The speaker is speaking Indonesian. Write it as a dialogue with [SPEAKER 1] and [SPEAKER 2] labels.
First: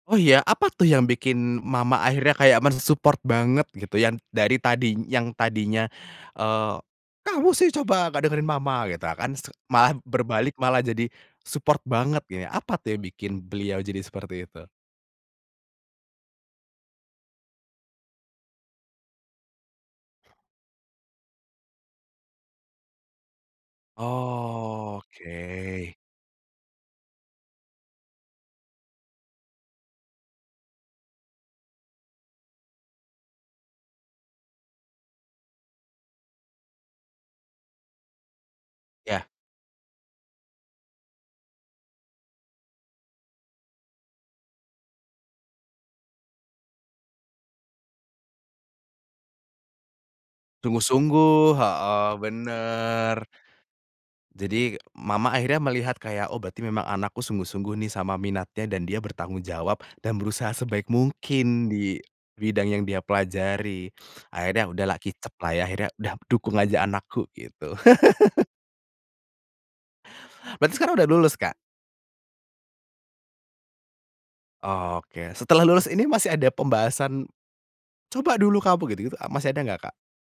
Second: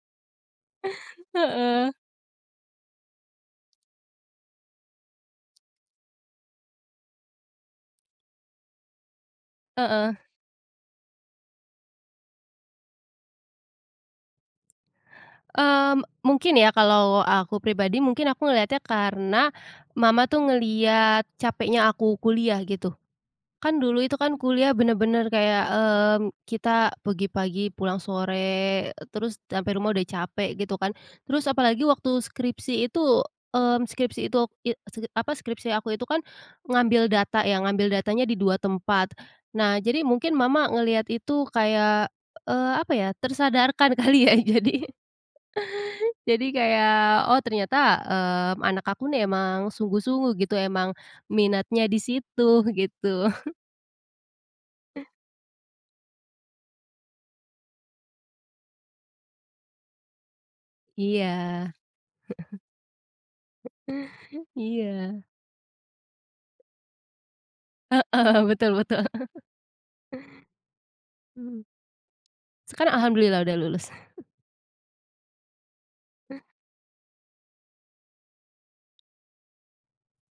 [SPEAKER 1] Oh iya, apa tuh yang bikin
[SPEAKER 2] Heeh.
[SPEAKER 1] mama akhirnya kayak men-support banget gitu, yang dari tadi yang tadinya, eee, "Kamu sih coba, nggak dengerin mama!" gitu kan, s malah
[SPEAKER 2] Heeh.
[SPEAKER 1] berbalik malah jadi support banget ya, apa tuh yang bikin beliau jadi seperti itu?
[SPEAKER 2] Mmm, mungkin ya kalau aku pribadi, mungkin aku ngeliatnya karena, mama tuh ngelihat capeknya aku kuliah, gitu. Kan dulu itu kan kuliah benar-benar kayak,
[SPEAKER 1] Oke.
[SPEAKER 2] eee, kita pergi pagi pulang sore, terus sampai rumah udah capek, gitu kan. Terus apalagi waktu skripsi itu, eee, skripsi itu, i skip e apa, skripsi aku itu kan, ngambil data ya, ngambil datanya di 2 tempat.
[SPEAKER 1] Ya.
[SPEAKER 2] Nah, jadi mungkin mama ngelihat itu kayak, eee, apa ya, tersadarkan kali ya. Jadi jadi kayak, "Oh ternyata, mmm, anak aku nih emang sungguh-sungguh," gitu, "emang
[SPEAKER 1] Sungguh-sungguh,
[SPEAKER 2] minatnya di
[SPEAKER 1] heeh,
[SPEAKER 2] situ,"
[SPEAKER 1] benar.
[SPEAKER 2] gitu.
[SPEAKER 1] Jadi,
[SPEAKER 2] Eh.
[SPEAKER 1] mama akhirnya melihat kayak, "Oh berarti memang anakku sungguh-sungguh nih sama minatnya. Dan dia bertanggung jawab, dan berusaha sebaik mungkin
[SPEAKER 2] Iya.
[SPEAKER 1] di bidang yang dia pelajari." akhirnya udahlah
[SPEAKER 2] Iya.
[SPEAKER 1] kicep lah ya, akhirnya udah, "dukung aja anakku" gitu.
[SPEAKER 2] Heeh, betul betul.
[SPEAKER 1] Berarti sekarang udah lulus Kak?
[SPEAKER 2] Mmm. Sekarang Alhamdulillah udah lulus.
[SPEAKER 1] Oke, setelah lulus ini masih ada pembahasan, "Coba dulu kamu" gitu-gitu, masih ada nggak Kak?